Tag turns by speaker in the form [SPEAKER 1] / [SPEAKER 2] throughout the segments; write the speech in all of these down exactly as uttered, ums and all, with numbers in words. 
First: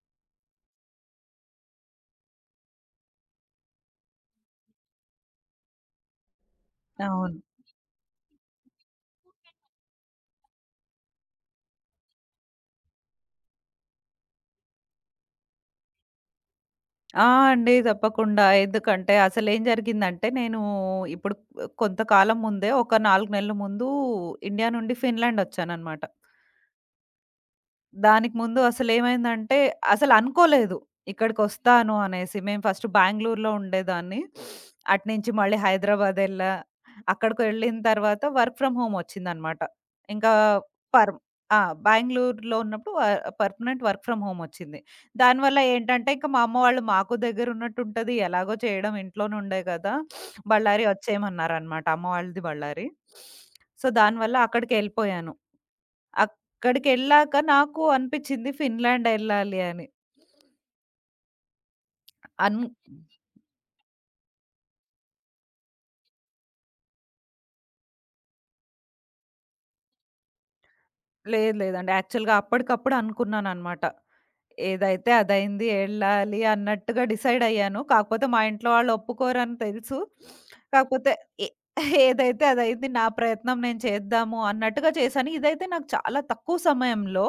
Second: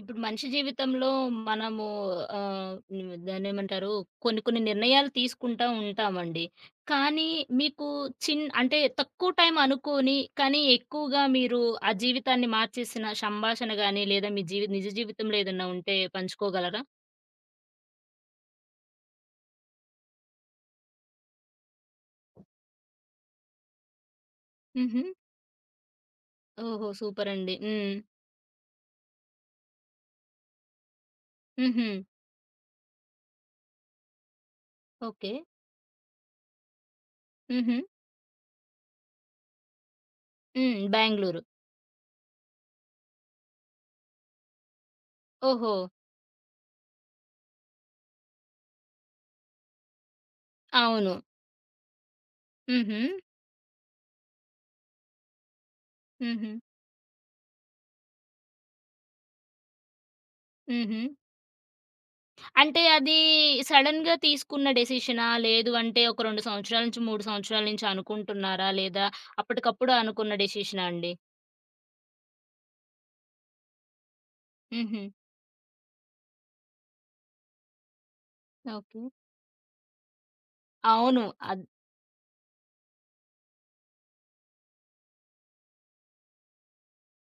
[SPEAKER 1] ఇప్పుడు మనిషి జీవితంలో మనము ఆహ్, హ్మ్. దానేమంటారు కొన్ని కొన్ని నిర్ణయాలు తీసుకుంటా ఉంటామండి. కానీ,
[SPEAKER 2] అవును.
[SPEAKER 1] మీకు చిన్ అంటే తక్కువ టైమ్ అనుకోని కానీ ఎక్కువగా మీరు ఆ జీవితాన్ని మార్చేసిన సంభాషణ గాని లేదా మీ జీవి నిజ జీవితంలో ఏదన్నా ఉంటే పంచుకోగలరా?
[SPEAKER 2] ఆ! అండి తప్పకుండా. ఎందుకంటే అసలేం జరిగిందంటే నేను ఇప్పుడు కొంతకాలం ముందే ఒక నాలుగు నెలల ముందు ఇండియా నుండి
[SPEAKER 1] హుహు.
[SPEAKER 2] ఫిన్లాండ్ ఒచ్చాననమాట.
[SPEAKER 1] ఓహో! సూపర్ అండి. హ్మ్.
[SPEAKER 2] దానికి ముందు అసలేమైందంటే అసలనుకోలేదు. ఇక్కడికొస్తాను
[SPEAKER 1] హుహు.
[SPEAKER 2] అనేసి మేము ఫస్ట్ బాంగుళూరులో ఉండేదాన్ని. అటు నుంచి
[SPEAKER 1] ఓకే.
[SPEAKER 2] మళ్ళీ హైదరాబాదేళ్ళా. అక్కడకు వెళ్ళిన
[SPEAKER 1] హుహు.
[SPEAKER 2] తర్వాత వర్క్ ఫ్రమ్ హోమ్ ఒచ్చిందనమాట. ఇంకా
[SPEAKER 1] హ్మ్.
[SPEAKER 2] పర్
[SPEAKER 1] బాంగుళూరు.
[SPEAKER 2] ఆ! బాంగుళూరులో ఉన్నప్పుడు వ పర్ఫనెంట్ వర్క్ ఫ్రమ్ హోమొచ్చింది. దానివల్ల
[SPEAKER 1] ఓహో!
[SPEAKER 2] ఏంటంటే ఇంక మా అమ్మ వాళ్ళు మాకు దగ్గరున్నట్టుంటది ఎలాగో చేయడం ఇంట్లోనే ఉండే గదా! బళ్ళారి
[SPEAKER 1] అవును.
[SPEAKER 2] ఒచ్చేయమన్నారనమాట అమ్మ వాళ్ళది బళ్ళారి.
[SPEAKER 1] హుహు.
[SPEAKER 2] సో, దానివల్ల అక్కడికేళ్ళిపోయాను.
[SPEAKER 1] హుహు.
[SPEAKER 2] అక్కడికెళ్ళాక నాకు అనిపిచ్చింది ఫిన్లాండ్ ఎళ్ళాలి అని.
[SPEAKER 1] హుహు.
[SPEAKER 2] అన్
[SPEAKER 1] అంటే అది, సడెన్‌గా తీసుకున్న డెసిషనా? లేదు అంటే ఒక రేండు సంవత్సరాల నుంచి మూడు సంవత్సరాల నుంచి అనుకుంటున్నారా? లేదా అప్పటికప్పుడు అనుకున్న డెసిషనాండి?
[SPEAKER 2] లేదు లేదండి. యాక్చువల్‌గా అప్పడికప్పుడనుకున్నాననమాట.
[SPEAKER 1] హుహు.
[SPEAKER 2] ఏదైతే అదైంది ఎళ్ళాలి అన్నట్టుగా డిసైడ్ అయ్యాను కాకపోతే మా ఇంట్లో వాళ్ళు
[SPEAKER 1] ఓకే.
[SPEAKER 2] ఒప్పుకోరని తెలుసు. కాకపోతే
[SPEAKER 1] అవును.
[SPEAKER 2] ఏ
[SPEAKER 1] అద్
[SPEAKER 2] ఏదైతే అదైది నా ప్రయత్నం నేను చేద్దాము అన్నట్టుగా చేసాను. ఇదైతే నాకు చాలా తక్కువ సమయంలో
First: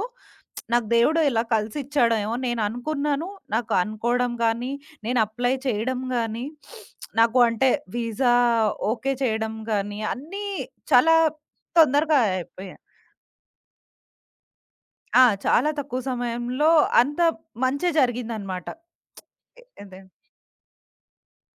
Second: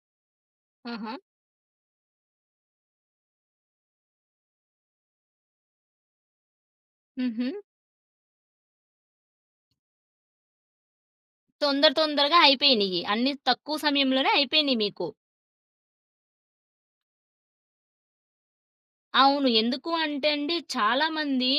[SPEAKER 2] నాకు
[SPEAKER 1] ఆహా!
[SPEAKER 2] దేవుడు ఇలా కలిసి ఇచ్చాడమో నేను అనుకున్నాను. నాకు అనుకోవడం గానీ, నేను అప్లై చేయడం గానీ, నాకు
[SPEAKER 1] హుహు.
[SPEAKER 2] అంటే వీసా ఓకే చేయడం గానీ అన్నీ చాలా
[SPEAKER 1] తొందర
[SPEAKER 2] తొందరగా
[SPEAKER 1] తొందరగా
[SPEAKER 2] అయిపోయా.
[SPEAKER 1] అయిపోయినియ్యి. అన్ని తక్కువ సమయంలోనే అయిపోయినియి మీకు.
[SPEAKER 2] ఆ! చాలా తక్కువ సమయంలో అంత మంచే జరిగిందనమాట.
[SPEAKER 1] అవును.
[SPEAKER 2] ఎ
[SPEAKER 1] ఎందుకు
[SPEAKER 2] అదేం
[SPEAKER 1] అంటే అండి, చాలామంది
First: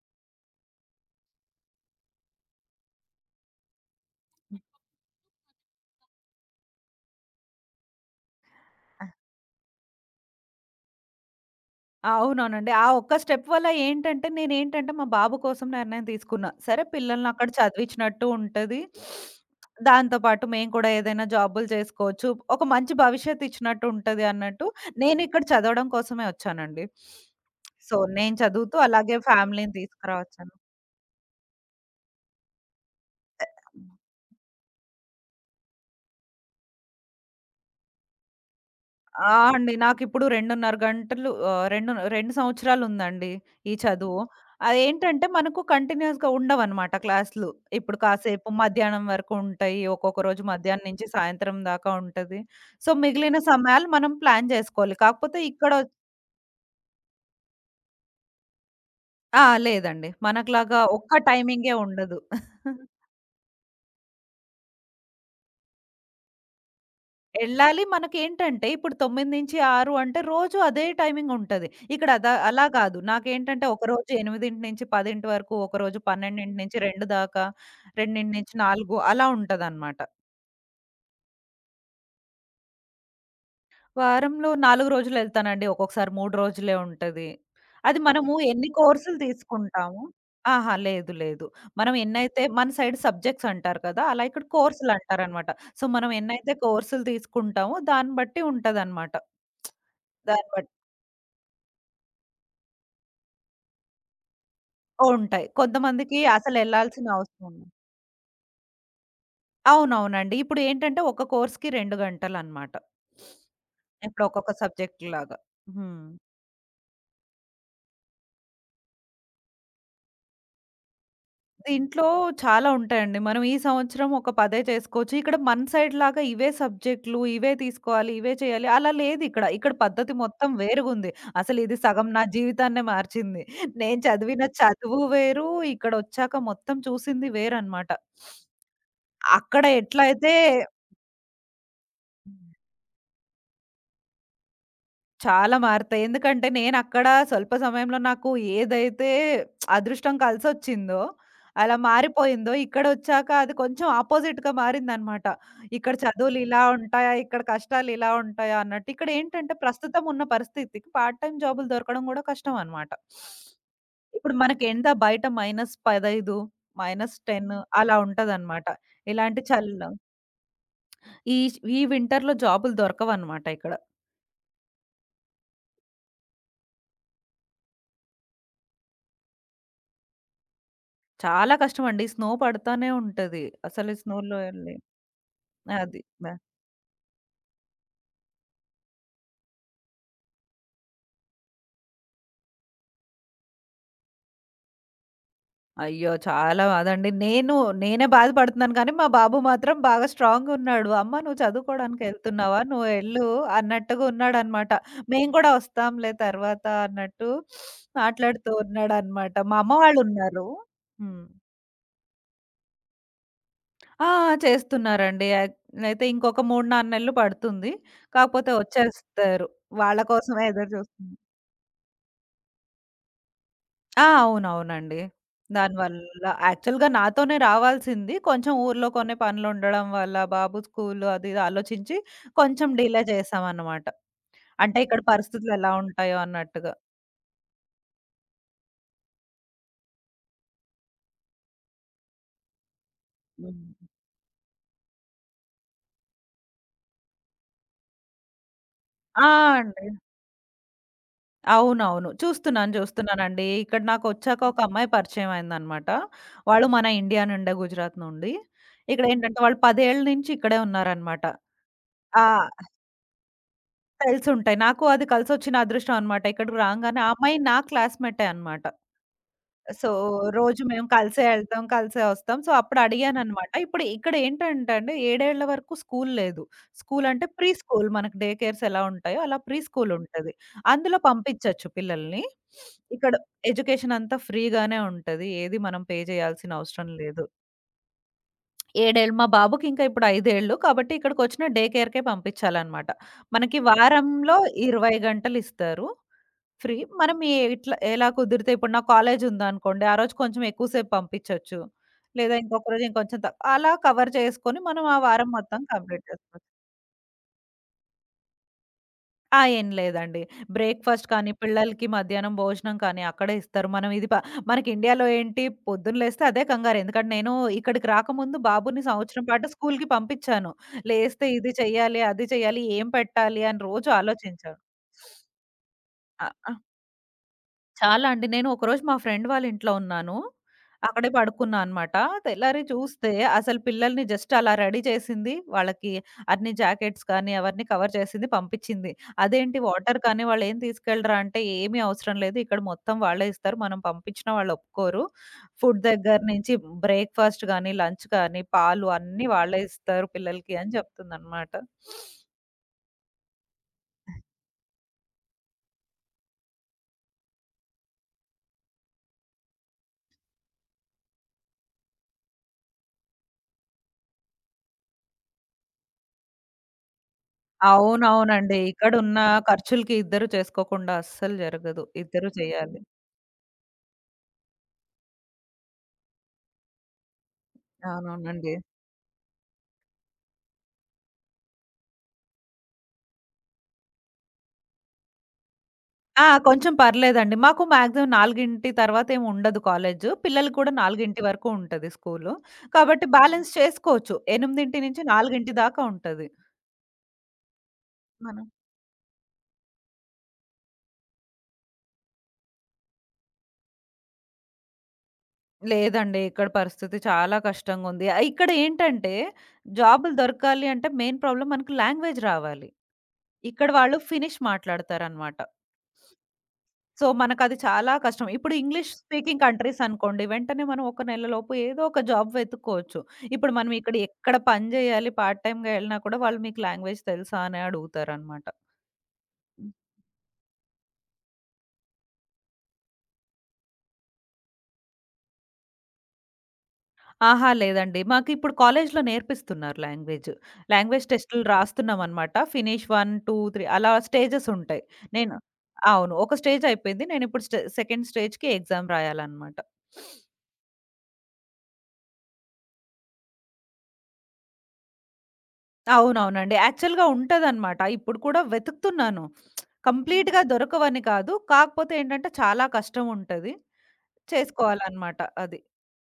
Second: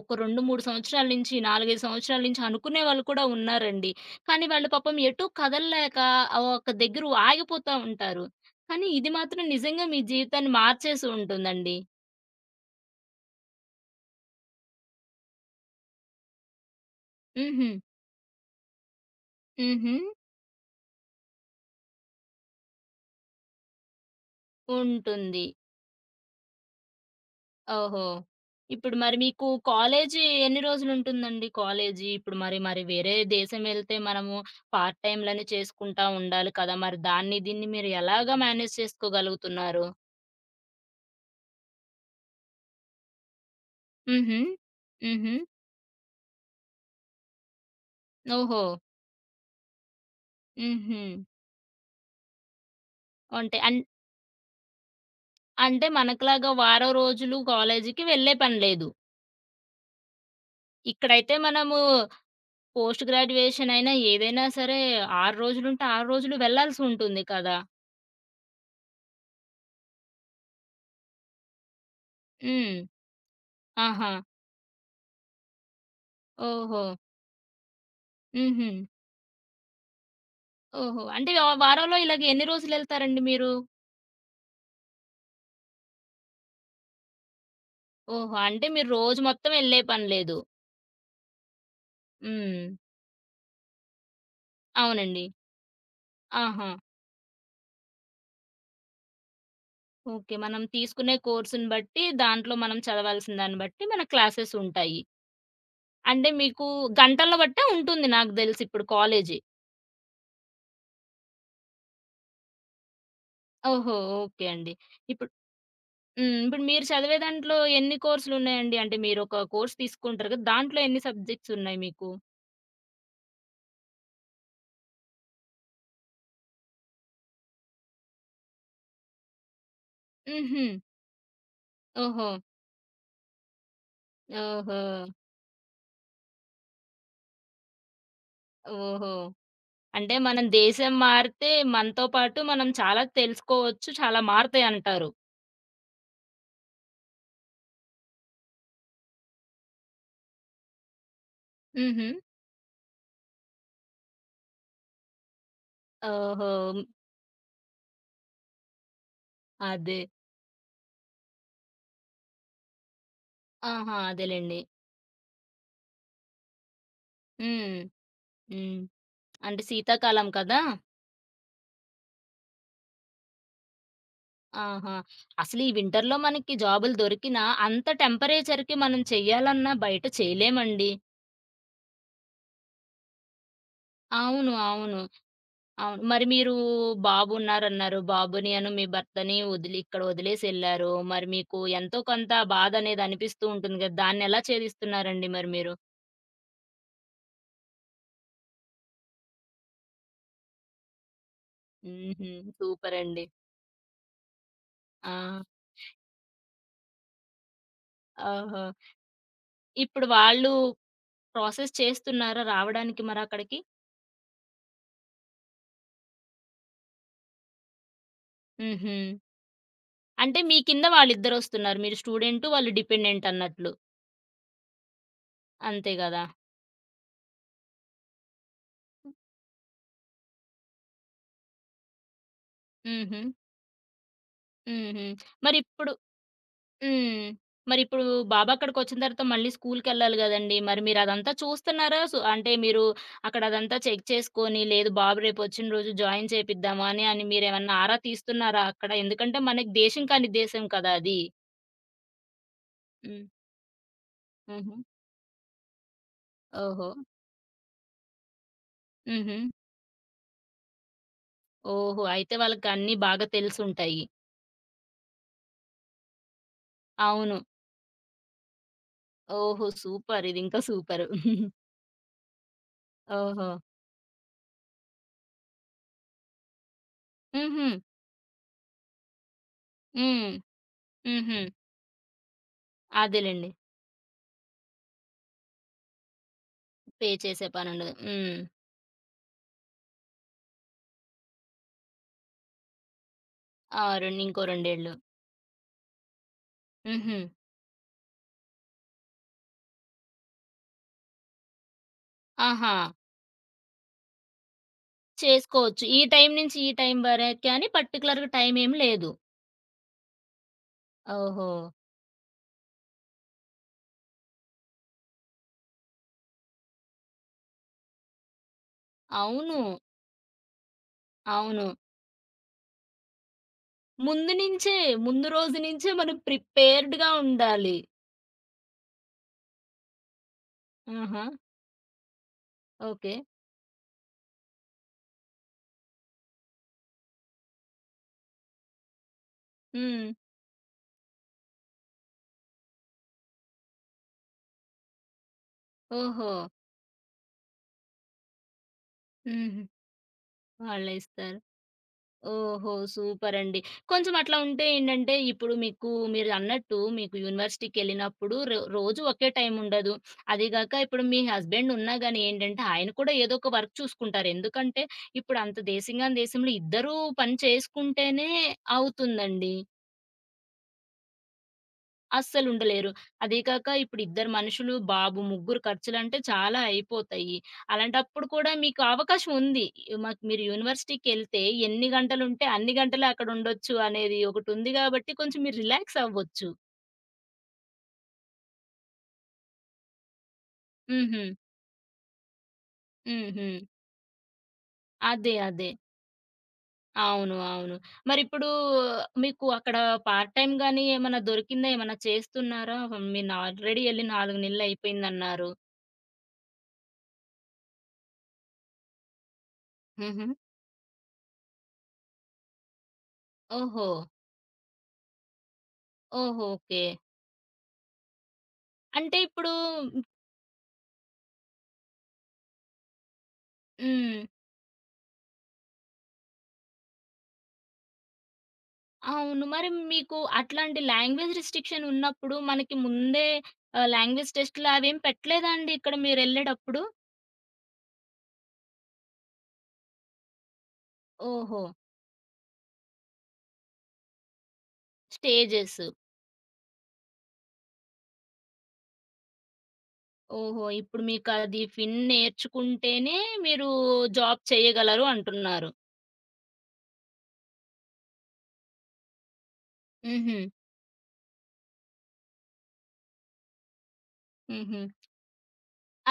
[SPEAKER 1] ఒక రెండు మూడు సంవత్సరాల నుంచి, నాలుగైదు సంవత్సరాల నుంచి అనుకునే వాళ్ళు కూడా ఉన్నారండి. కానీ వాళ్ళు పాపం ఎటు కథలలేక ఆ ఒక్క దగ్గర ఆగిపోతా ఉంటారు. కానీ
[SPEAKER 2] ఆ!
[SPEAKER 1] ఇది మాత్రం నిజంగా మీ జీవితాన్ని మార్చేసుంటుందండి.
[SPEAKER 2] అవునవునండి. ఆ ఒక్క స్టెప్ వల్ల ఏంటంటే, నేనేంటంటే, మా బాబు కోసం నిర్ణయం తీసుకున్నా. సరే పిల్లల్ని అక్కడ
[SPEAKER 1] హుహు.
[SPEAKER 2] చదివించినట్టు ఉంటది.
[SPEAKER 1] హుహు.
[SPEAKER 2] దాంతో పాటు మేము కూడా ఏదైనా జాబులు చేసుకోవచ్చు. ఒక మంచి భవిష్యత్తు ఇచ్చినట్టుంటది అన్నట్టు నేనిక్కడ
[SPEAKER 1] ఉంటుంది.
[SPEAKER 2] చదవడం కోసమే ఒచ్చానండి. సో,
[SPEAKER 1] ఓహో!
[SPEAKER 2] నేను చదువుతూ
[SPEAKER 1] ఇప్పుడు మరి
[SPEAKER 2] అలాగే
[SPEAKER 1] మీకు
[SPEAKER 2] ఫ్యామిలీని
[SPEAKER 1] కాలేజీ
[SPEAKER 2] తీసుకురావచ్చాని.
[SPEAKER 1] ఎన్ని రోజులు ఉంటుందండి? కాలేజీ ఇప్పుడు మరి మరి వేరే
[SPEAKER 2] య
[SPEAKER 1] దేశమేళ్తే మనము పార్ట్ టైములని చేసుకుంటా ఉండాలి కదా! మరి దాన్ని దీన్ని మీరు ఎలాగా మేనేజ్
[SPEAKER 2] ఆ! అండి.
[SPEAKER 1] చేసుకోగలుగుతున్నారు?
[SPEAKER 2] నాకిప్పుడు రెండున్నర గంటలు ఆహ్, రెండు రెండు సంవత్సరాలు ఉందండి. ఈ చదువు.
[SPEAKER 1] హుహు.
[SPEAKER 2] అదేంటంటే,
[SPEAKER 1] హుహు.
[SPEAKER 2] మనకు కంటిన్యూస్‌గా ఉండవనమాట క్లాసులు. ఇప్పుడు కాసేపు
[SPEAKER 1] ఓహో!
[SPEAKER 2] మధ్యాహ్నం వరకు ఉంటాయి ఒక్కొక్క రోజు మధ్యాహ్నం నుంచి
[SPEAKER 1] హుహు.
[SPEAKER 2] సాయంత్రం దాకా ఉంటది. సో, మిగిలిన
[SPEAKER 1] అంటే. అన్
[SPEAKER 2] సమయాలు మనం ప్లాన్ జేసుకోవాలి. కాకపోతే ఇక్కడొ
[SPEAKER 1] అంటే మనకులాగా వారం రోజులు కాలేజీకి వెళ్ళే పని లేదు.
[SPEAKER 2] ఆ! లేదండి. మనకులాగా ఒక్క
[SPEAKER 1] ఇక్కడైతే
[SPEAKER 2] టైమింగే
[SPEAKER 1] మనము
[SPEAKER 2] ఉండదు.
[SPEAKER 1] పోస్ట్ గ్రాడ్యుయేషనైనా ఏదైనా సరే ఆరు రోజులుంటే ఆరు రోజులు వెళ్ళాల్సి ఉంటుంది కదా!
[SPEAKER 2] ఎళ్ళాలి. మనకేంటంటే ఇప్పుడు తొమిది నుంచి ఆరు అంటే రోజు అదే టైమింగుంటది. ఇక్కడ అదా అలా
[SPEAKER 1] హ్మ్.
[SPEAKER 2] కాదు. నాకేంటంటే ఒకరోజు
[SPEAKER 1] ఆహా!
[SPEAKER 2] ఎనిమిదింటి నుంచి పదింటి వరకు ఒకరోజు, పన్నెడింటి నుంచి
[SPEAKER 1] ఓహో!
[SPEAKER 2] రేండు దాకా, రెండింటి నుంచి
[SPEAKER 1] హుహు.
[SPEAKER 2] నాలుగు అలా ఉంటదనమాట.
[SPEAKER 1] ఓహో! అంటే ఒ వారంలో ఇలాగ ఎన్ని రోజులు ఎళ్తారండి మీరు?
[SPEAKER 2] వారంలో నాలుగు రోజులు ఎళ్తానండి. ఒక్కొక్కసారి మూడు రోజులే ఉంటది. అది మనము
[SPEAKER 1] ఓహో! అంటే
[SPEAKER 2] ఎన్ని
[SPEAKER 1] మీరు
[SPEAKER 2] కోర్సులు
[SPEAKER 1] రోజు మొత్తమేళ్ళే
[SPEAKER 2] తీసుకుంటాము?
[SPEAKER 1] పని లేదు.
[SPEAKER 2] ఆహా! లేదు లేదు. మనం ఎన్నైతే మన
[SPEAKER 1] హ్మ్.
[SPEAKER 2] సైడ్ సబ్జెక్ట్స్ అంటారు కదా! అలా ఇక్కడ
[SPEAKER 1] అవునండి.
[SPEAKER 2] కోర్సులటారనమాట. సో, మనం ఎన్నైతే
[SPEAKER 1] ఆహా!
[SPEAKER 2] కోర్సులు తీసుకుంటామో దాన్ని బట్టి ఉంటదనమాట.
[SPEAKER 1] ఓకే.
[SPEAKER 2] దాన్ని
[SPEAKER 1] మనం
[SPEAKER 2] బట్
[SPEAKER 1] తీసుకునే కోర్సుని బట్టి దాంట్లో మనం చదవాల్సిన దాన్ని బట్టి మన క్లాసెసుంటాయి.
[SPEAKER 2] ఉంటాయి. కొంతమందికి
[SPEAKER 1] అంటే మీకు
[SPEAKER 2] అసలేళ్ళాల్సిన
[SPEAKER 1] గంటల్లో
[SPEAKER 2] అవసరం ఉండ
[SPEAKER 1] బట్టే ఉంటుంది నాకు దెలుసి ఇప్పుడు కాలేజీ.
[SPEAKER 2] అవునవునండి. ఇప్పుడు ఏంటంటే ఒక కోర్స్‌కి రెండు గంటలనమాట.
[SPEAKER 1] ఓహో!
[SPEAKER 2] ఇప్పుడు
[SPEAKER 1] ఓకే
[SPEAKER 2] ఒక్కొక్క
[SPEAKER 1] అండి. ఇప్పుడు
[SPEAKER 2] సబ్జెక్ట్‌లాగా. హ్మ్.
[SPEAKER 1] హ్మ్. ఇప్పుడు మీరు చదివే దాంట్లో ఎన్ని కోర్సులున్నాయండి? అంటే మీర ఒక కోర్స్ తీసుకుంటారు గదా! దాంట్లో ఎన్ని సబ్జెక్ట్స్ ఉన్నాయి
[SPEAKER 2] దీంట్లో
[SPEAKER 1] మీకు?
[SPEAKER 2] చాలా ఉంటాయండి. మనం ఈ సంవత్సరం ఒక పదే చేసుకోవచ్చు, ఇక్కడ మన సైడ్‌లాగా ఇవే సబ్జెక్టులు, ఇవే తీసుకోవాలి, ఇవే చేయాలి అలా లేదిక్కడ. ఇక్కడ పద్ధతి మొత్తం
[SPEAKER 1] హుహు.
[SPEAKER 2] వేరుగుంది. అసలిది సగం నా
[SPEAKER 1] ఓహో!
[SPEAKER 2] జీవితాన్నే మార్చింది. నేను చదివిన చదువు
[SPEAKER 1] ఓహో!
[SPEAKER 2] వేరు ఇక్కడొచ్చాక మొత్తం చూసింది వేరనమాట.
[SPEAKER 1] ఓహో!
[SPEAKER 2] అక్కడ
[SPEAKER 1] అంటే
[SPEAKER 2] ఎట్లయితే
[SPEAKER 1] మనం దేశం మారితే మనతో పాటు మనం చాలా తెలుసుకోవచ్చు, చాలా మారుతాయంటారు.
[SPEAKER 2] చాలా మారుతాయి. ఎందుకంటే నేనక్కడ స్వల్ప సమయంలో నాకు ఏదైతే అదృష్టం కల్సొచ్చిందో, అలా
[SPEAKER 1] హుహు.
[SPEAKER 2] మారిపోయిందో ఇక్కడొచ్చాక అది కొంచెం ఆపోజిట్‌గా మారిందనమాట. ఇక్కడ చదువులిలా
[SPEAKER 1] ఓహో!
[SPEAKER 2] ఉంటాయా? ఇక్కడ కష్టాలు ఇలా ఉంటాయా? అన్నట్టు ఇక్కడేంటంటే
[SPEAKER 1] అదే.
[SPEAKER 2] ప్రస్తుతమున్న పరిస్థితికి పార్ట్ టైమ్ జాబులు దొరకడం కూడా కష్టమనమాట.
[SPEAKER 1] ఆహా!
[SPEAKER 2] ఇప్పుడు
[SPEAKER 1] అదేలెండి.
[SPEAKER 2] మనకేందా బయట మైనస్ పదయిదు మైనస్ టెన్
[SPEAKER 1] హ్మ్.
[SPEAKER 2] అలా ఉంటదనమాట
[SPEAKER 1] హ్మ్.
[SPEAKER 2] ఇలాంటి
[SPEAKER 1] అంటే
[SPEAKER 2] చలీలో.
[SPEAKER 1] శీతాకాలం కదా!
[SPEAKER 2] ఈచ్ ఈ వింటర్‌లో జాబులు దొరకవనమాట ఇక్కడ.
[SPEAKER 1] ఆహా! అసలు ఈ వింటర్‌లో మనకి జాబులు దొరికినా అంత టెంపరేచర్‌కి మనం చేయాలన్నా బయట చేయలేమండి.
[SPEAKER 2] చాలా కష్టం అండి. స్నో పడతానే ఉంటది, అసలు స్నోలో
[SPEAKER 1] అవును.
[SPEAKER 2] ఎళ్ళి
[SPEAKER 1] అవును. అవును.
[SPEAKER 2] అది.
[SPEAKER 1] మరి
[SPEAKER 2] బా
[SPEAKER 1] మీరూ బాబున్నారన్నారు, బాబుని అను మీ భర్తని ఒదిలి ఇక్కడొదిలేసెళ్లారు. మరి మీకు ఎంతో కొంత బాధనేది అనిపిస్తూ ఉంటుందిగ దాన్నెలా చేదిస్తున్నారండి మరి మీరు?
[SPEAKER 2] అయ్యో! చాలా బాదండి. నేను నేనే బాధపడతన్నాను కానీ, మా బాబు మాత్రం బాగా స్ట్రాంగ్‌ ఉన్నాడు, "అమ్మ నువ్వు
[SPEAKER 1] హుహు.
[SPEAKER 2] చదువుకోడానికెళ్తున్నావా? నువ్వెళ్ళు"
[SPEAKER 1] సూపరండి.
[SPEAKER 2] అన్నట్టుగా ఉన్నాడనమాట. "మేము
[SPEAKER 1] ఆ!
[SPEAKER 2] గూడా ఒస్తాంలే తర్వాత" అన్నట్టు మాట్లాడుతూ
[SPEAKER 1] ఓహో!
[SPEAKER 2] ఉన్నాడనమాట. మా అమ్మ
[SPEAKER 1] ఇప్పుడు
[SPEAKER 2] వాళ్ళున్నారు
[SPEAKER 1] వాళ్ళు
[SPEAKER 2] హ్మ్.
[SPEAKER 1] ప్రాసెస్ చేస్తున్నారా రావడానికి మరక్కడికి?
[SPEAKER 2] ఆ! ఆ! చేస్తున్నారండి. అయ్ అయితే ఇంకొక మూడ్నాలుగు నెల్లు పడుతుంది, కాపోతే
[SPEAKER 1] హుహు.
[SPEAKER 2] ఒచ్చేస్తారు. వాళ్ళ
[SPEAKER 1] అంటే
[SPEAKER 2] కోసమే
[SPEAKER 1] మీ
[SPEAKER 2] ఎదరు
[SPEAKER 1] కింద
[SPEAKER 2] జూస్తున్న.
[SPEAKER 1] వాళ్ళిద్దరొస్తున్నారు. మీరు స్టూడెంటు, వాళ్ళు డిపెండెంట్ అన్నట్లు.
[SPEAKER 2] ఆ! అవునవునండి.
[SPEAKER 1] అంతే గదా!
[SPEAKER 2] దానివల్ల యాక్చల్‌గా నాతోనే రావాల్సింది, కొంచెం ఊర్లో కొన్ని పనులుండడం వల్ల, బాబు స్కూలు అది ఇది ఆలోచించి, కొంచెం డిలే
[SPEAKER 1] హుహు.
[SPEAKER 2] చేసామనమాట. అంటే ఇక్కడ
[SPEAKER 1] హుహు.
[SPEAKER 2] పరిస్థితులెలా
[SPEAKER 1] మరిప్పుడు
[SPEAKER 2] ఉంటాయో అన్నట్టుగా.
[SPEAKER 1] హ్మ్. మరిప్పుడు బాబక్కడికొచ్చిన తర్వాత మళ్ళీ స్కూల్కెళ్ళాలి గదండీ. మరి మీరదంతా చూస్తున్నారా సు అంటే మీరు అక్కడ అదంతా
[SPEAKER 2] హుహు.
[SPEAKER 1] చెక్ చేసుకొని, లేదు బాబు రేపొచ్చిన రోజు జాయిన్ చేపిద్దామా! అని అని మీరేమన్నా ఆరా తీస్తున్నారా అక్కడ?
[SPEAKER 2] ఆ!
[SPEAKER 1] ఎందుకంటే
[SPEAKER 2] ఆ!
[SPEAKER 1] మనకి
[SPEAKER 2] అండి.
[SPEAKER 1] దేశం కానీ ఉద్దేశం కదా! అది.
[SPEAKER 2] అవునవును, చూస్తున్నాను
[SPEAKER 1] హ్మ్.
[SPEAKER 2] జూస్తున్నానండి. ఇక్కడ నాకొచ్చాక ఒక
[SPEAKER 1] హుహు.
[SPEAKER 2] అమ్మాయి పరిచయంమైందనమాట. వాళ్ళు మన
[SPEAKER 1] ఓహో!
[SPEAKER 2] ఇండియా నుండే గుజరాత్ నుండి. ఇక్కడేంటంటే
[SPEAKER 1] హుహు.
[SPEAKER 2] వాళ్ళు పదేళ్ళ నించి ఇక్కడే ఉన్నారనమాట.
[SPEAKER 1] ఓహో!
[SPEAKER 2] ఆ!
[SPEAKER 1] అయితే వాళ్ళకన్నీ బాగా తెలుసుంటాయి.
[SPEAKER 2] తేలిసుంటాయి. నాకు అది కలిసొచ్చిన అదృష్టం అనమాట. ఇక్కడికి రాంగానే ఆ అమ్మాయి
[SPEAKER 1] అవును.
[SPEAKER 2] నా క్లాస్‌మెట్టే అనమాట.
[SPEAKER 1] ఓహో!
[SPEAKER 2] సో,
[SPEAKER 1] సూపర్ ఇదింకా
[SPEAKER 2] రోజు మేం
[SPEAKER 1] సూపరు.
[SPEAKER 2] కలిసే ఎళ్తాం, కలిసే ఒస్తాం. సో, అప్పుడడిగాననమాట,
[SPEAKER 1] ఓహో!
[SPEAKER 2] ఇప్పుడు ఇక్కడేంటంటే అండి, ఏడేళ్ళ వరకు స్కూలు లేదు, స్కూలు అంటే ప్రీ
[SPEAKER 1] హుహు.
[SPEAKER 2] స్కూల్ మనకు డే కేర్స్ ఎలా ఉంటాయో అలా ప్రీ
[SPEAKER 1] హ్మ్.
[SPEAKER 2] స్కూలుంటది. అందులో
[SPEAKER 1] హుహు.
[SPEAKER 2] పంపించొచ్చు పిల్లలని. ఇక్కడ
[SPEAKER 1] అదేలెండి.
[SPEAKER 2] ఎడ్యుకేషనంతా ఫ్రీగానే ఉంటది. ఏది మనం పే జేయాల్సిన అవసరం
[SPEAKER 1] పే
[SPEAKER 2] లేదు.
[SPEAKER 1] చేసే పనుండదు. హ్మ్.
[SPEAKER 2] ఏడేళ్ళు మా బాబుకి ఇంక ఇప్పుడు ఐదేళ్ళు కాబట్టి, ఇక్కడికొచ్చిన డేకేర్‌కే పంపించాలనమాట. మనకి
[SPEAKER 1] ఆ! రొండు
[SPEAKER 2] వారంలో
[SPEAKER 1] ఇంకో రొండేళ్ళు.
[SPEAKER 2] ఇరవై గంటలిస్తారు, ఫ్రీ. మనం
[SPEAKER 1] హుహు.
[SPEAKER 2] ఈ ఇట్లా ఎలా కుదిరితే ఇప్పుడు నా కాలేజుందనుకోండి, ఆ రోజు కొంచెం ఎక్కువ సేపు పంపించొచ్చు, లేదా ఇంకొక
[SPEAKER 1] ఆహా!
[SPEAKER 2] రోజు ఇంకొంచెం తక్ అలా కవర్ జేసుకొని, మనం ఆ వారం మొత్తం
[SPEAKER 1] చేసుకోచ్చు. ఈ
[SPEAKER 2] కంప్లీట్
[SPEAKER 1] టైం
[SPEAKER 2] చేసుకోవచ్చు.
[SPEAKER 1] నించి ఈ టైం వరకని పర్‌టిక్యులర్‌గా టైమేం లేదు.
[SPEAKER 2] ఆ! ఏం లేదండి. బ్రేక్‌ఫాస్ట్ కానీ,
[SPEAKER 1] ఓహో!
[SPEAKER 2] పిల్లలకి మధ్యాహ్నం భోజనం కానీ అక్కడే ఇస్తారు. మనం ఇది ప మనకి ఇండియాలో ఏంటి పొద్దున లేస్తే అదే కంగారు, ఎందుకంటే నేను ఇక్కడికి రాకముందు బాబుని సంవత్సరం పాటు
[SPEAKER 1] అవును.
[SPEAKER 2] స్కూలుకి పంపించాను, లేస్తే ఇది
[SPEAKER 1] అవును.
[SPEAKER 2] చేయాలి, అది చేయాలి ఏం పెట్టాలి అని రోజు
[SPEAKER 1] ముందు
[SPEAKER 2] ఆలోచించా.
[SPEAKER 1] నించే, ముందు రోజు నించే మనం
[SPEAKER 2] అ ఆ!
[SPEAKER 1] ప్రిపేర్డ్‌గా ఉండాలి.
[SPEAKER 2] చాలా అండి. నేను ఒకరోజు మా ఫ్రెండ్ వాళ్ళింట్లో ఉన్నాను, అక్కడే
[SPEAKER 1] ఆహా!
[SPEAKER 2] పడుకున్నా అనమాట. తెల్లారి చూస్తే
[SPEAKER 1] ఓకే.
[SPEAKER 2] అసలు పిల్లలిని జస్ట్ అలా రెడీ చేసింది, వాళ్ళకి అన్ని జాకెట్స్ కానీ, అవన్నీ కవర్ చేసింది పంపించింది. అదేంటి వాటర్
[SPEAKER 1] హ్మ్.
[SPEAKER 2] కానీ వాళ్ళేం తీసుకెళ్ళరా? అంటే, "ఏమీ అవసరం లేదు, ఇక్కడ మొత్తం వాళ్ళే ఇస్తారు. మనం పంపించిన వాళ్ళొప్పుకోరు. ఫుడ్ దగ్గర
[SPEAKER 1] ఓహో!
[SPEAKER 2] నుంచి బ్రేక్‌ఫాస్ట్ గానీ, లంచ్ కానీ, పాలు అన్నీ
[SPEAKER 1] హుహు.
[SPEAKER 2] వాళ్ళే ఇస్తారు పిల్లలికి" అని
[SPEAKER 1] వాళ్ళే ఇస్తారు.
[SPEAKER 2] జెప్తుందనమాట.
[SPEAKER 1] ఓహో! సూపరండి. కొంచెం అట్లా ఉంటే ఏంటంటే, ఇప్పుడు మీకు మీరన్నట్టు మీకు యూనివర్సిటీకెళ్ళినప్పుడు, రో రోజు ఒకే టైముండదు. అదిగాక ఇప్పుడు మీ హస్బెండున్నా గానీ ఏంటంటే, ఆయన కూడా ఏదో ఒక వర్క్ చూసుకుంటారు. ఎందుకంటే, ఇప్పుడు అంత దేశంగాని దేశంలో ఇద్దరూ పని చేసుకుంటేనే
[SPEAKER 2] అవునవునండి. ఇక్కడున్న
[SPEAKER 1] అవుతుందండి.
[SPEAKER 2] ఖర్చులికి ఇద్దరు చేసుకోకుండా అస్సలు జరగదు. ఇద్దరు జేయాలి.
[SPEAKER 1] అస్సలుండలేరు. అదీ కాక ఇప్పుడిద్దరు మనుషులు, బాబు ముగ్గురు ఖర్చులంటే, చాలా అయిపోతాయి. అలాంటప్పుడు
[SPEAKER 2] అవునవునండి.
[SPEAKER 1] కూడా మీకు అవకాశం ఉంది. మాకు మీరు యూనివర్సిటీకెళ్తే ఎన్ని గంటలుంటే అన్ని గంటలక్కడుండొచ్చు అనేది ఒకటుంది గాబట్టి, కొంచెం మీరు
[SPEAKER 2] ఆ!
[SPEAKER 1] రిలాక్సవ్వచ్చు.
[SPEAKER 2] కొంచెం పర్లేదండి. మాకు మాక్సిమమ్ నాలుగింటి తర్వాతేముండదు కాలేజు. పిల్లల కూడా నాలుగింటి
[SPEAKER 1] హుహు.
[SPEAKER 2] వరకు ఉంటది స్కూలు, కాబట్టి బ్యాలెన్స్
[SPEAKER 1] హుహు.
[SPEAKER 2] చేసుకోచ్చు. ఎనిమిదింటి నుంచి
[SPEAKER 1] అదే.
[SPEAKER 2] నాలుగింటి
[SPEAKER 1] అదే.
[SPEAKER 2] దాకా ఉంటది.
[SPEAKER 1] అవును. అవును.
[SPEAKER 2] మనం
[SPEAKER 1] మరిప్పుడూ మీకు అక్కడ పార్ట్ టైం గానీ, ఏమన్నా దొరికిందా? ఏమన్నా చేస్తున్నారా? మీనాల్రెడేళ్ళి నాలుగు నెలలయిపోయిందన్నారు.
[SPEAKER 2] లేదండి. ఇక్కడ పరిస్థితి చాలా కష్టంగుంది. ఆహ్, ఇక్కడేంటంటే జాబులు
[SPEAKER 1] హుహు.
[SPEAKER 2] దొరకాలి అంటే, మెయిన్ ప్రాబ్లమ్ మనకు లాంగ్వేజ్ రావాలి. ఇక్కడ వాళ్ళు
[SPEAKER 1] ఓహో!
[SPEAKER 2] ఫినిష్ మాట్లాడతారనమాట.
[SPEAKER 1] ఓహో! ఓకే.
[SPEAKER 2] సో, మనకది చాలా కష్టం. ఇప్పుడు ఇంగ్లీష్
[SPEAKER 1] అంటే
[SPEAKER 2] స్పీకింగ్
[SPEAKER 1] ఇప్పుడూ
[SPEAKER 2] కంట్రీసనుకోండి. వెంటనే మనం ఒక నెలలోపు, ఏదోక జాబ్ వెతుక్కోచ్చు. ఇప్పుడు మనం ఇక్కడ
[SPEAKER 1] హ్మ్. హ్మ్.
[SPEAKER 2] ఎక్కడ పని జేయాలి, పార్ట్ టైంగా ఎళ్ళినా కూడా, వాళ్ళు మీకు "లాంగ్వేజ్ తెలుసా" అనే అడుగుతారనమాట.
[SPEAKER 1] అవును. మరి
[SPEAKER 2] హ్మ్.
[SPEAKER 1] మీకు అట్లాంటి లాంగ్వేజ్ రిస్ట్రిక్షనున్నప్పుడు, మనకి ముందే ఆహ్, లాంగ్వేజ్ టెస్టులవేం పెట్టలేదాండిక్కడ మీరెళ్ళేడప్పుడు?
[SPEAKER 2] అహా! లేదండి. మాకిప్పుడు కాలేజులో నేర్పిస్తున్నారు లాంగ్వేజు. లాంగ్వేజ్ టెస్టులు
[SPEAKER 1] ఓహో!
[SPEAKER 2] రాస్తున్నామనమాట. ఫినిష్ 1, 2, 3 అలా స్టేజెసుంటాయి. నేను
[SPEAKER 1] స్టేజెసు.
[SPEAKER 2] అవును. ఒక స్టేజయిపోయింది. నేనిప్పుడు స్టే సెకండ్ స్టేజ్‌కి ఎగ్జామ్ రాయాలనమాట.
[SPEAKER 1] ఓహో! ఇప్పుడు మీకది ఫిన్ నేర్చుకుంటేనే, మీరూ జాబ్ చేయగలరు అంటున్నారు.
[SPEAKER 2] అవునవునండి. యాక్ఛువల్‌గా ఉంటదనమాట. ఇప్పుడు కూడా వెతుకుతున్నాను. కంప్లీట్‌గా
[SPEAKER 1] హుహు.
[SPEAKER 2] దొరకవని కాదు. కాకపోతే ఏంటంటే, చాలా కష్టం ఉంటది.
[SPEAKER 1] హుహు.
[SPEAKER 2] చేసుకోవాలనమాట అది.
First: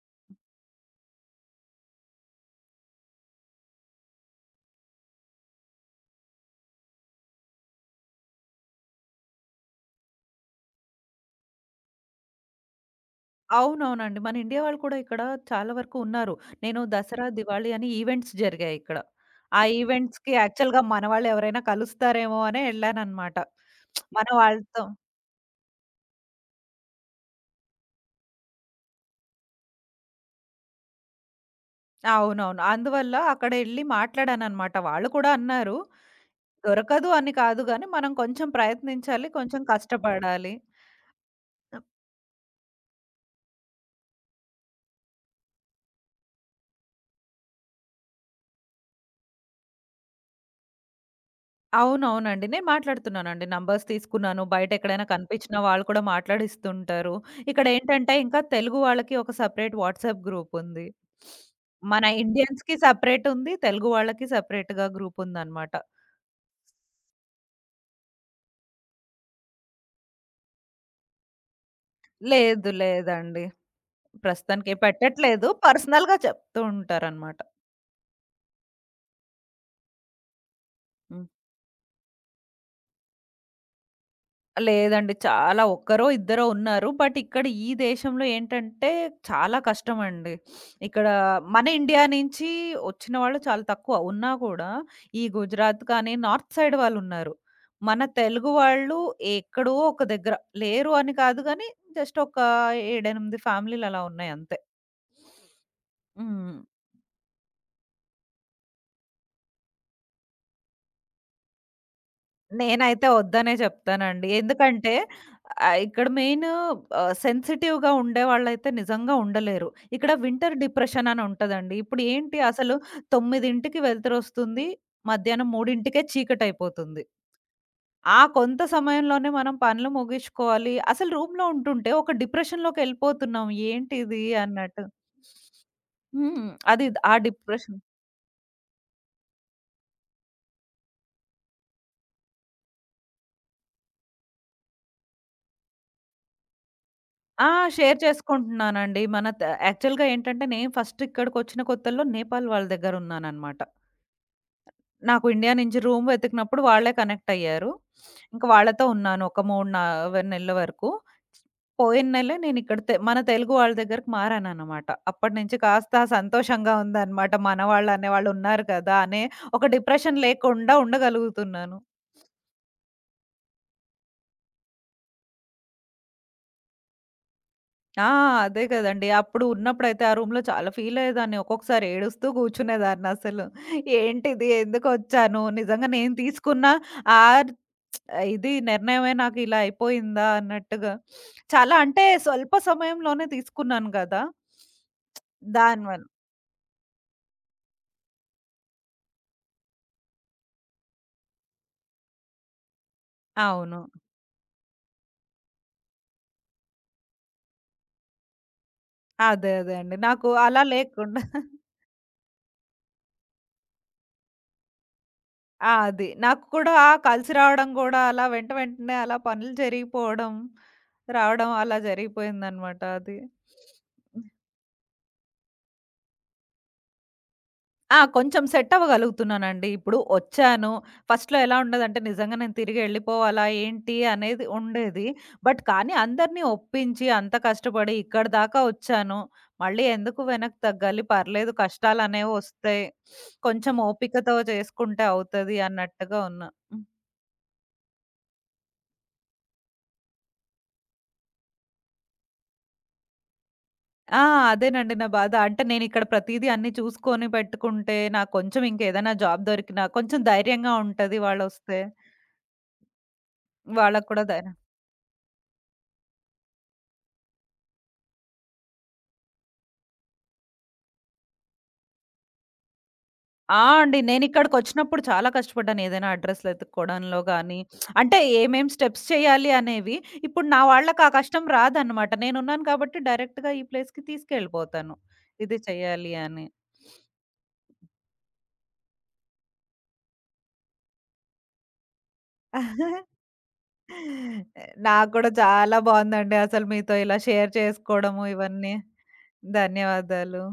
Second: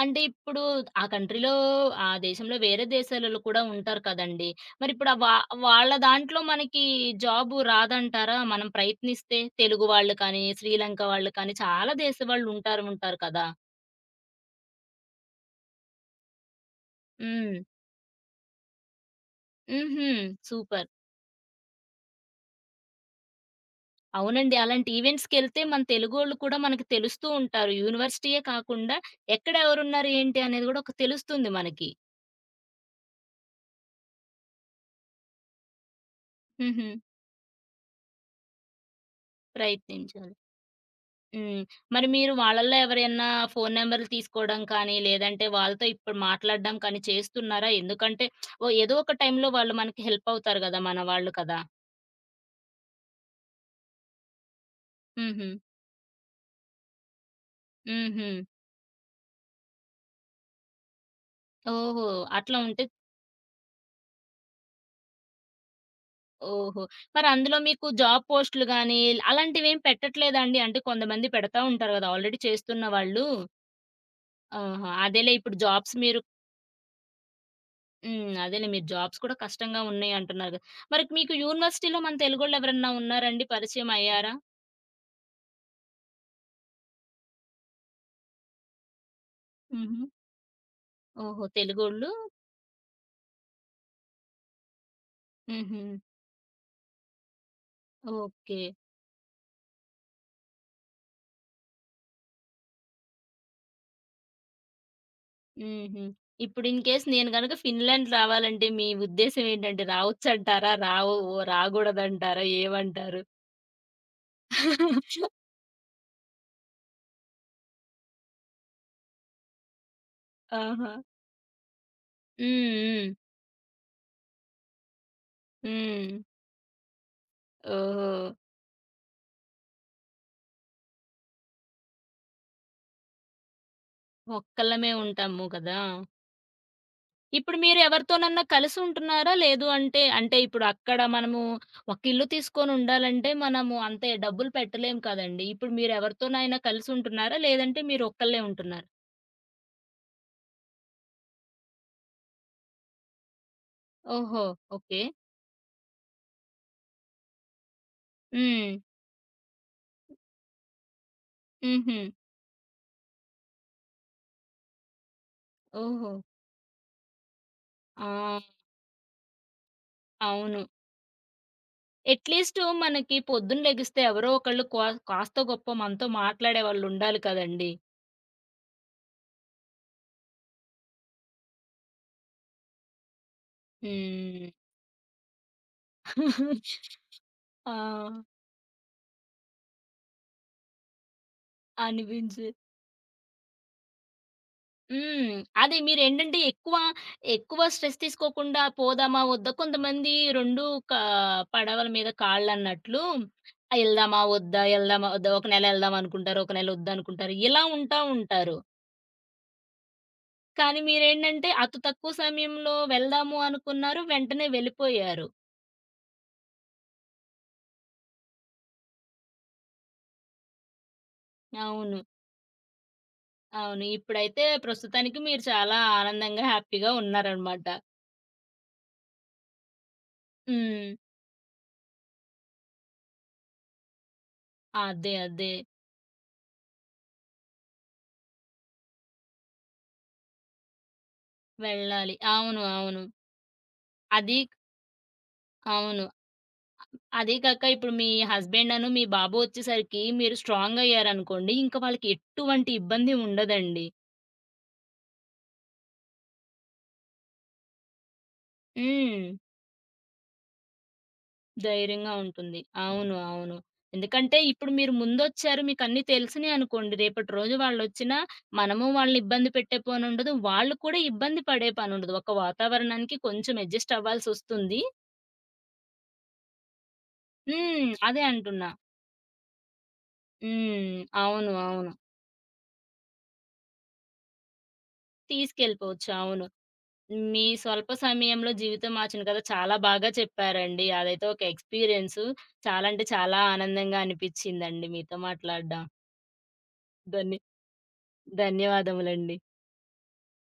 [SPEAKER 1] అంటే ఇప్పుడు ఆ కంట్రీలో, ఆ దేశంలో, వేరే దేశాలోల్లు కూడా ఉంటారు కదండి! మరిప్పుడు ఆ వా వాళ్ళ దాంట్లో మనకి, జాబు రాదంటారా? మనం ప్రయత్నిస్తే తెలుగు వాళ్ళు కానీ, శ్రీలంక వాళ్ళు కానీ, చాలా దేశవాళ్ళుంటారుంటారు కదా!
[SPEAKER 2] అవునవునండి. మన ఇండియా వాళ్ళు కూడా ఇక్కడ, చాలా వరుకు ఉన్నారు. నేను దసరా,
[SPEAKER 1] హ్మ్.
[SPEAKER 2] దివాళి అని ఈవెంట్స్ జరిగాయిక్కడ. ఆ
[SPEAKER 1] హుహు.
[SPEAKER 2] ఈవెంట్స్‌కి యాక్ఛువల్‌గా,
[SPEAKER 1] సూపర్.
[SPEAKER 2] మనవాళ్ళెవరైనా కలుస్తారేమో అనే ఎళ్ళాననమాట. మన
[SPEAKER 1] అవునండి.
[SPEAKER 2] వాళ్ళతో
[SPEAKER 1] అలాంటి ఈవెంట్స్‌కెళ్తే, మన తెలుగోళ్ళు కూడా మనకి తెలుస్తుంటారు. యూనివర్సిటీయే కాకుండా, ఎక్కడెవరున్నారేంటి అనేది గూడా, ఒక తెలుస్తుంది మనకి.
[SPEAKER 2] అవునవును. అందువల్ల అక్కడెళ్ళి మాట్లాడాననమాట. వాళ్ళు కూడ అన్నారు.
[SPEAKER 1] హుహు.
[SPEAKER 2] "దొరకదు అని కాదు గానీ, మనం కొంచెం ప్రయత్నించాలి. కొంచెం
[SPEAKER 1] ప్రయత్నించాలి.
[SPEAKER 2] కష్టపడాలి."
[SPEAKER 1] హ్మ్. మరి మీరు వాళ్ళల్లో ఎవరియన్న ఫోను నెంబరులు తీసుకోవడం కానీ, లేదంటే వాళ్ళతో ఇప్పుడు మాట్లాడడం కానీ, చేస్తున్నారా? ఎందుకంటే ఓ ఏదో ఒక టైంలో, వాళ్ళు మనకి హెల్పవుతారు గదా! మన వాళ్ళు కదా!
[SPEAKER 2] అవునవునండి. నేను మాట్లాడుతున్నానండి. నంబర్స్ తీసుకున్నాను. బయటెక్కడైనా
[SPEAKER 1] హుహు.
[SPEAKER 2] కనిపించినా, వాళ్ళు కూడా మాట్లాడిస్తుంటారు. ఇక్కడేంటంటే, ఇంకా
[SPEAKER 1] హుహు.
[SPEAKER 2] తెలుగు వాళ్ళకి, ఒక సెపరేట్ వాట్సాప్ గ్రూపుంది.
[SPEAKER 1] ఓహో!
[SPEAKER 2] మన
[SPEAKER 1] అట్లా
[SPEAKER 2] ఇండియన్స్‌కి
[SPEAKER 1] ఉంటే
[SPEAKER 2] సెపరేటుంది. తెలుగు వాళ్ళకి సెపరేటుగా గ్రూపుందనమాట.
[SPEAKER 1] ఓహో! మరందులో మీకు జాబ్ పోస్టులు గానీ, అలాంటివేం పెట్టట్లేదాండి? అంటే కొంతమంది పెడతా ఉంటారు గదా! ఆల్రెడీ
[SPEAKER 2] లేదు.
[SPEAKER 1] చేస్తున్న వాళ్ళు.
[SPEAKER 2] లేదండి. ప్రస్తుతానికే
[SPEAKER 1] ఆహా! అదేలే
[SPEAKER 2] పెట్టట్లేదు.
[SPEAKER 1] ఇప్పుడు జాబ్స్
[SPEAKER 2] పర్సనల్‌గా
[SPEAKER 1] మీరు
[SPEAKER 2] చెప్తూ ఉంటారనమాట.
[SPEAKER 1] హ్మ్. అదేలే. మీరు జాబ్స్ కూడా కష్టంగా ఉన్నాయి అంటున్నారు గదా! మరి
[SPEAKER 2] హ్మ్.
[SPEAKER 1] మీకు యూనివర్సిటీలో మన తెలుగోళ్ళెవరైనా ఉన్నారండి? పరిచయం అయ్యారా?
[SPEAKER 2] లేదండి. చాలా ఒక్కరో ఇద్దరో ఉన్నారు. బట్ ఇక్కడ ఈ దేశంలో ఏంటంటే చాలా
[SPEAKER 1] హుహు.
[SPEAKER 2] కష్టమండి. ఇక్కడ
[SPEAKER 1] ఓహో!
[SPEAKER 2] మన ఇండియా
[SPEAKER 1] తెలుగోళ్ళు
[SPEAKER 2] నించి ఒచ్చిన వాళ్ళు చాలా తక్కువ. ఉన్నా కూడా ఈ గుజరాత్
[SPEAKER 1] హుహు.
[SPEAKER 2] కానీ నార్త్ సైడ్ వాళ్ళు ఉన్నారు. మన తెలుగు
[SPEAKER 1] ఓకే.
[SPEAKER 2] వాళ్ళు ఎక్కడో ఒక దగ్గర. లేరు అని కాదు గానీ జస్ట్ ఒక ఏడెనిమిది ఫ్యామిలీలలా ఉన్నాయి అంతే.
[SPEAKER 1] హుహు.
[SPEAKER 2] హ్మ్.
[SPEAKER 1] ఇప్పుడు ఇన్‌కేేస్ నేను గనుక ఫిన్‌లాండ్ రావాలంటే మీ ఉద్దేశ్యం ఏంటంటే రావచ్చంటారా? రావో ఓ రాగూడదంటారా?
[SPEAKER 2] నేనైతే
[SPEAKER 1] ఏవంటారు?
[SPEAKER 2] ఒద్దనే జెప్తానండి. ఎందుకంటే ఆహ్, ఇక్కడ మెయిను ఆహ్, సెన్సిటివ్‌గా ఉండేవాళ్ళైతే నిజంగా ఉండలేరు. ఇక్కడ వింటర్
[SPEAKER 1] ఆహా!
[SPEAKER 2] డిప్రెషన్ అని ఉంటదండి. ఇప్పుడు ఏంటి
[SPEAKER 1] హ్మ్.
[SPEAKER 2] అసలు
[SPEAKER 1] హ్మ్.
[SPEAKER 2] తొమ్మిదింటికి వెలుతురొస్తుంది. మధ్యాహ్నం మూడింటికే
[SPEAKER 1] హ్మ్.
[SPEAKER 2] చీకటయిపోతుంది.
[SPEAKER 1] ఓహ్!
[SPEAKER 2] కొంత సమయంలోనే మనం పనులు ముగిచ్చుకోవాలి. అసలు రూమ్‌లో ఉంటుంటే ఒక డిప్రెషన్‌లోకెళ్ళిపోతున్నాం. ఏంటిది అన్నట్టు.
[SPEAKER 1] ఒక్కళ్ళమే ఉంటాము గదా!
[SPEAKER 2] హ్మ్. అది ఆ
[SPEAKER 1] ఇప్పుడు మీరు
[SPEAKER 2] డిప్రెషన్.
[SPEAKER 1] ఎవరితోనన్నా కలిసుంటున్నారా? లేదు అంటే అంటే, ఇప్పుడు అక్కడ మనము ఒక ఇల్లు తీసుకొని ఉండాలంటే మనము అంత డబ్బులు పెట్టలేం కదండీ! ఇప్పుడు మీరు ఎవరితోనైనా కలిసుంటున్నారా?
[SPEAKER 2] ఆ!
[SPEAKER 1] లేదంటే
[SPEAKER 2] షేర్
[SPEAKER 1] మీరొక్కళ్ళే ఉంటున్నార?
[SPEAKER 2] చేసుకుంటున్నానండి. మన త యాక్చువల్‌గా ఏంటంటే నేను ఫస్ట్ ఇక్కడికొచ్చిన కొత్తల్లో నేపాల్ వాళ్ళ దగ్గర ఉన్నాననమాట.
[SPEAKER 1] ఓహో! ఓకే.
[SPEAKER 2] నాకు ఇండియా నుంచి రూమ్ వెతికినప్పుడు వాళ్ళే కనెక్ట్ అయ్యారు. ఇంక
[SPEAKER 1] హ్మ్.
[SPEAKER 2] వాళ్ళతో ఉన్నాను. ఒక మూడ్ నా వె నెలల వరకు.
[SPEAKER 1] హుహు.
[SPEAKER 2] పోయిన్నెలే నేను ఇక్కడ తె మన తెలుగు వాళ్ళ దగ్గరకి మారాననమాట. అప్పటి నుంచి కాస్త
[SPEAKER 1] ఓహో!
[SPEAKER 2] సంతోషంగా ఉందనమాట. మనవాళ్ళనే
[SPEAKER 1] ఆ!
[SPEAKER 2] వాళ్ళున్నారు కదా! అనే ఒక డిప్రెషన్
[SPEAKER 1] అవును.
[SPEAKER 2] లేకుండా ఉండగలుగుతున్నాను.
[SPEAKER 1] ఎట్‌లీస్టు మనకి పొద్దునలెగిస్తే ఎవరో ఒకళ్ళు కో కాస్త గొప్పో మనతో మాట్లాడేవాళ్ళు ఉండాలి కదండీ!
[SPEAKER 2] ఆ! అదే కదండీ. అప్పుడు ఉన్నప్పుడైతే ఆ రూమ్‌లో చాలా ఫీల్ అయ్యేదాన్ని. ఒక్కొక్కసారి ఏడుస్తూ గూర్చునేదాన్నసలు. ఏంటిది?
[SPEAKER 1] హ్మ్.
[SPEAKER 2] ఎందుకొచ్చాను? నిజంగా నేను తీసుకున్న ఆహ్,
[SPEAKER 1] ఆ!
[SPEAKER 2] ఇది నిర్ణయమే నాకిలా అయిపోయిందా అన్నట్టుగా. చాలా అంటే
[SPEAKER 1] అనిపించి
[SPEAKER 2] స్వల్ప సమయంలోనే తీసుకున్నాను గదా!
[SPEAKER 1] హ్మ్. అదే.
[SPEAKER 2] దానివల్ల.
[SPEAKER 1] మీరేంటంటే ఎక్కువ ఎక్కువ స్ట్రెస్ తీసుకోకుండా పోదామా ఒద్దా కొంతమంది రెండు కా పడవల మీద కాళ్ళన్నట్లు
[SPEAKER 2] అవును.
[SPEAKER 1] ఎళ్దామా ఒద్దా? ఎళ్దామా ఒద్దా? ఒక నెల ఒళ్దాం అనుకుంటారు. ఒక నెలొద్దనుకుంటారు. ఇలా ఉంటా ఉంటారు.
[SPEAKER 2] అదే. అదే అండి. నాకు అలా
[SPEAKER 1] కానీ
[SPEAKER 2] లేకుండా
[SPEAKER 1] మీరేంటంటే అతు తక్కువ సమయంలో వెళ్దాము అనుకున్నారు. వెంటనే వెళ్ళిపోయారు.
[SPEAKER 2] ఆ! అది. నాకు కూడా కలిసి రావడం గూడా అలా వెంట వెంటనే అలా పనులు జరిగిపోడం. రావడం అలా
[SPEAKER 1] అవును.
[SPEAKER 2] జరిగిపోయిందనమాట అది.
[SPEAKER 1] అవును.
[SPEAKER 2] హ్మ్.
[SPEAKER 1] ఇప్పుడైతే ప్రస్తుతానికి మీరు చాలా ఆనందంగా, హ్యాపీగా ఉన్నారనమాట.
[SPEAKER 2] ఆ! కొంచెం సెట్ అవ్వగలుగుతున్నానండి. ఇప్పుడు ఒచ్చాను.
[SPEAKER 1] హ్మ్.
[SPEAKER 2] ఫస్ట్‌లో ఎలా ఉండదంటే నిజంగా నేను తిరిగెళ్ళిపోవాలా ఏంటి అనేది ఉండేది.
[SPEAKER 1] అదే. అదే.
[SPEAKER 2] బట్ కానీ అందరిని ఒప్పించి అంతా కష్టబడి ఇక్కడిదాకా ఒచ్చాను. మళ్ళీ ఎందుకు వెనక్కి తగ్గాలి పర్లేదు
[SPEAKER 1] వెళ్ళాలి. అవును.
[SPEAKER 2] కష్టాలనేవొస్తయి.
[SPEAKER 1] అవును.
[SPEAKER 2] కొంచెం ఓపికతో
[SPEAKER 1] అది
[SPEAKER 2] చేసుకుంటే అవుతది
[SPEAKER 1] అవును.
[SPEAKER 2] అన్నట్టుగా ఉన్నా. హ్మ్.
[SPEAKER 1] అదీగాకా ఇప్పుడు మీ హస్బెండను మీ బాబు ఒచ్చేసరికి మీరు స్ట్రాంగయ్యారనుకోండి. ఇంక వాళ్ళకి ఎట్టువంటి ఇబ్బంది ఉండదండి.
[SPEAKER 2] ఆ! అదేనండి. నా బాధ అంటే నేనిక్కడ ప్రతీదీ అన్నీ చూసుకొని పెట్టుకుంటే నాకు కొంచెం ఇంకేదైనా
[SPEAKER 1] హ్మ్.
[SPEAKER 2] జాబ్ దొరికినా కొంచెం ధైర్యంగా ఉంటది వాళ్ళొస్తే.
[SPEAKER 1] ధైర్యంగా ఉంటుంది. అవును. అవును.
[SPEAKER 2] వాళ్ళకి కూడా
[SPEAKER 1] ఎందుకంటే
[SPEAKER 2] ధైరం
[SPEAKER 1] ఇప్పుడు మీరు ముందొచ్చారు మీకన్నీ తెలుసినయి అనుకోండి రేపటి రోజు వాళ్ళొచ్చినా మనము వాళ్ళని ఇబ్బంది పెట్టే పనుండదు. వాళ్ళు కూడా ఇబ్బంది పడే పనుండదు. ఒక వాతావరణానికి కొంచెం
[SPEAKER 2] ఆ! అండి.
[SPEAKER 1] అడ్‌జస్టవ్వాల్సొస్తుంది.
[SPEAKER 2] నేనిక్కడికొచ్చినప్పుడు చాలా కష్టపడ్డాను. ఏదైనా అడ్రెస్‌లెతుక్కోడంలో గానీ,
[SPEAKER 1] హ్మ్.
[SPEAKER 2] అంటే
[SPEAKER 1] అదే
[SPEAKER 2] ఏమేం
[SPEAKER 1] అంటున్నా.
[SPEAKER 2] స్టెప్స్ చేయాలి అనేవి ఇప్పుడు నా వాళ్ళకి
[SPEAKER 1] హ్మ్.
[SPEAKER 2] ఆ కష్టం
[SPEAKER 1] అవును. అవును.
[SPEAKER 2] రాదన్నమాట. నేనున్నాను కాబట్టి డైరెక్ట్‌గా ఈ ప్లేస్‌కి తీసుకెళ్ళిపోతాను. ఇది
[SPEAKER 1] తీసుకెళ్ళిపోవచ్చు.
[SPEAKER 2] చేయాలి
[SPEAKER 1] అవును.
[SPEAKER 2] అని.
[SPEAKER 1] మీ స్వల్ప సమయంలో జీవితం మార్చిన గథ చాలా బాగా చెప్పారండి. అదైతే ఒక ఎక్స్‌పీరియన్సు. చాలాంటే చాలా ఆనందంగా
[SPEAKER 2] ఎ
[SPEAKER 1] అనిపిచిందండి
[SPEAKER 2] నాకు
[SPEAKER 1] మీతో
[SPEAKER 2] గూడా చాలా
[SPEAKER 1] మాట్లాడ్డం.
[SPEAKER 2] బావుందండి. అసలు మీతో ఇలా
[SPEAKER 1] ధన్ని
[SPEAKER 2] షేర్ చేసుకోడము ఇవన్నీ.
[SPEAKER 1] ధన్యవాదములండి.
[SPEAKER 2] ధన్యవాదాలు.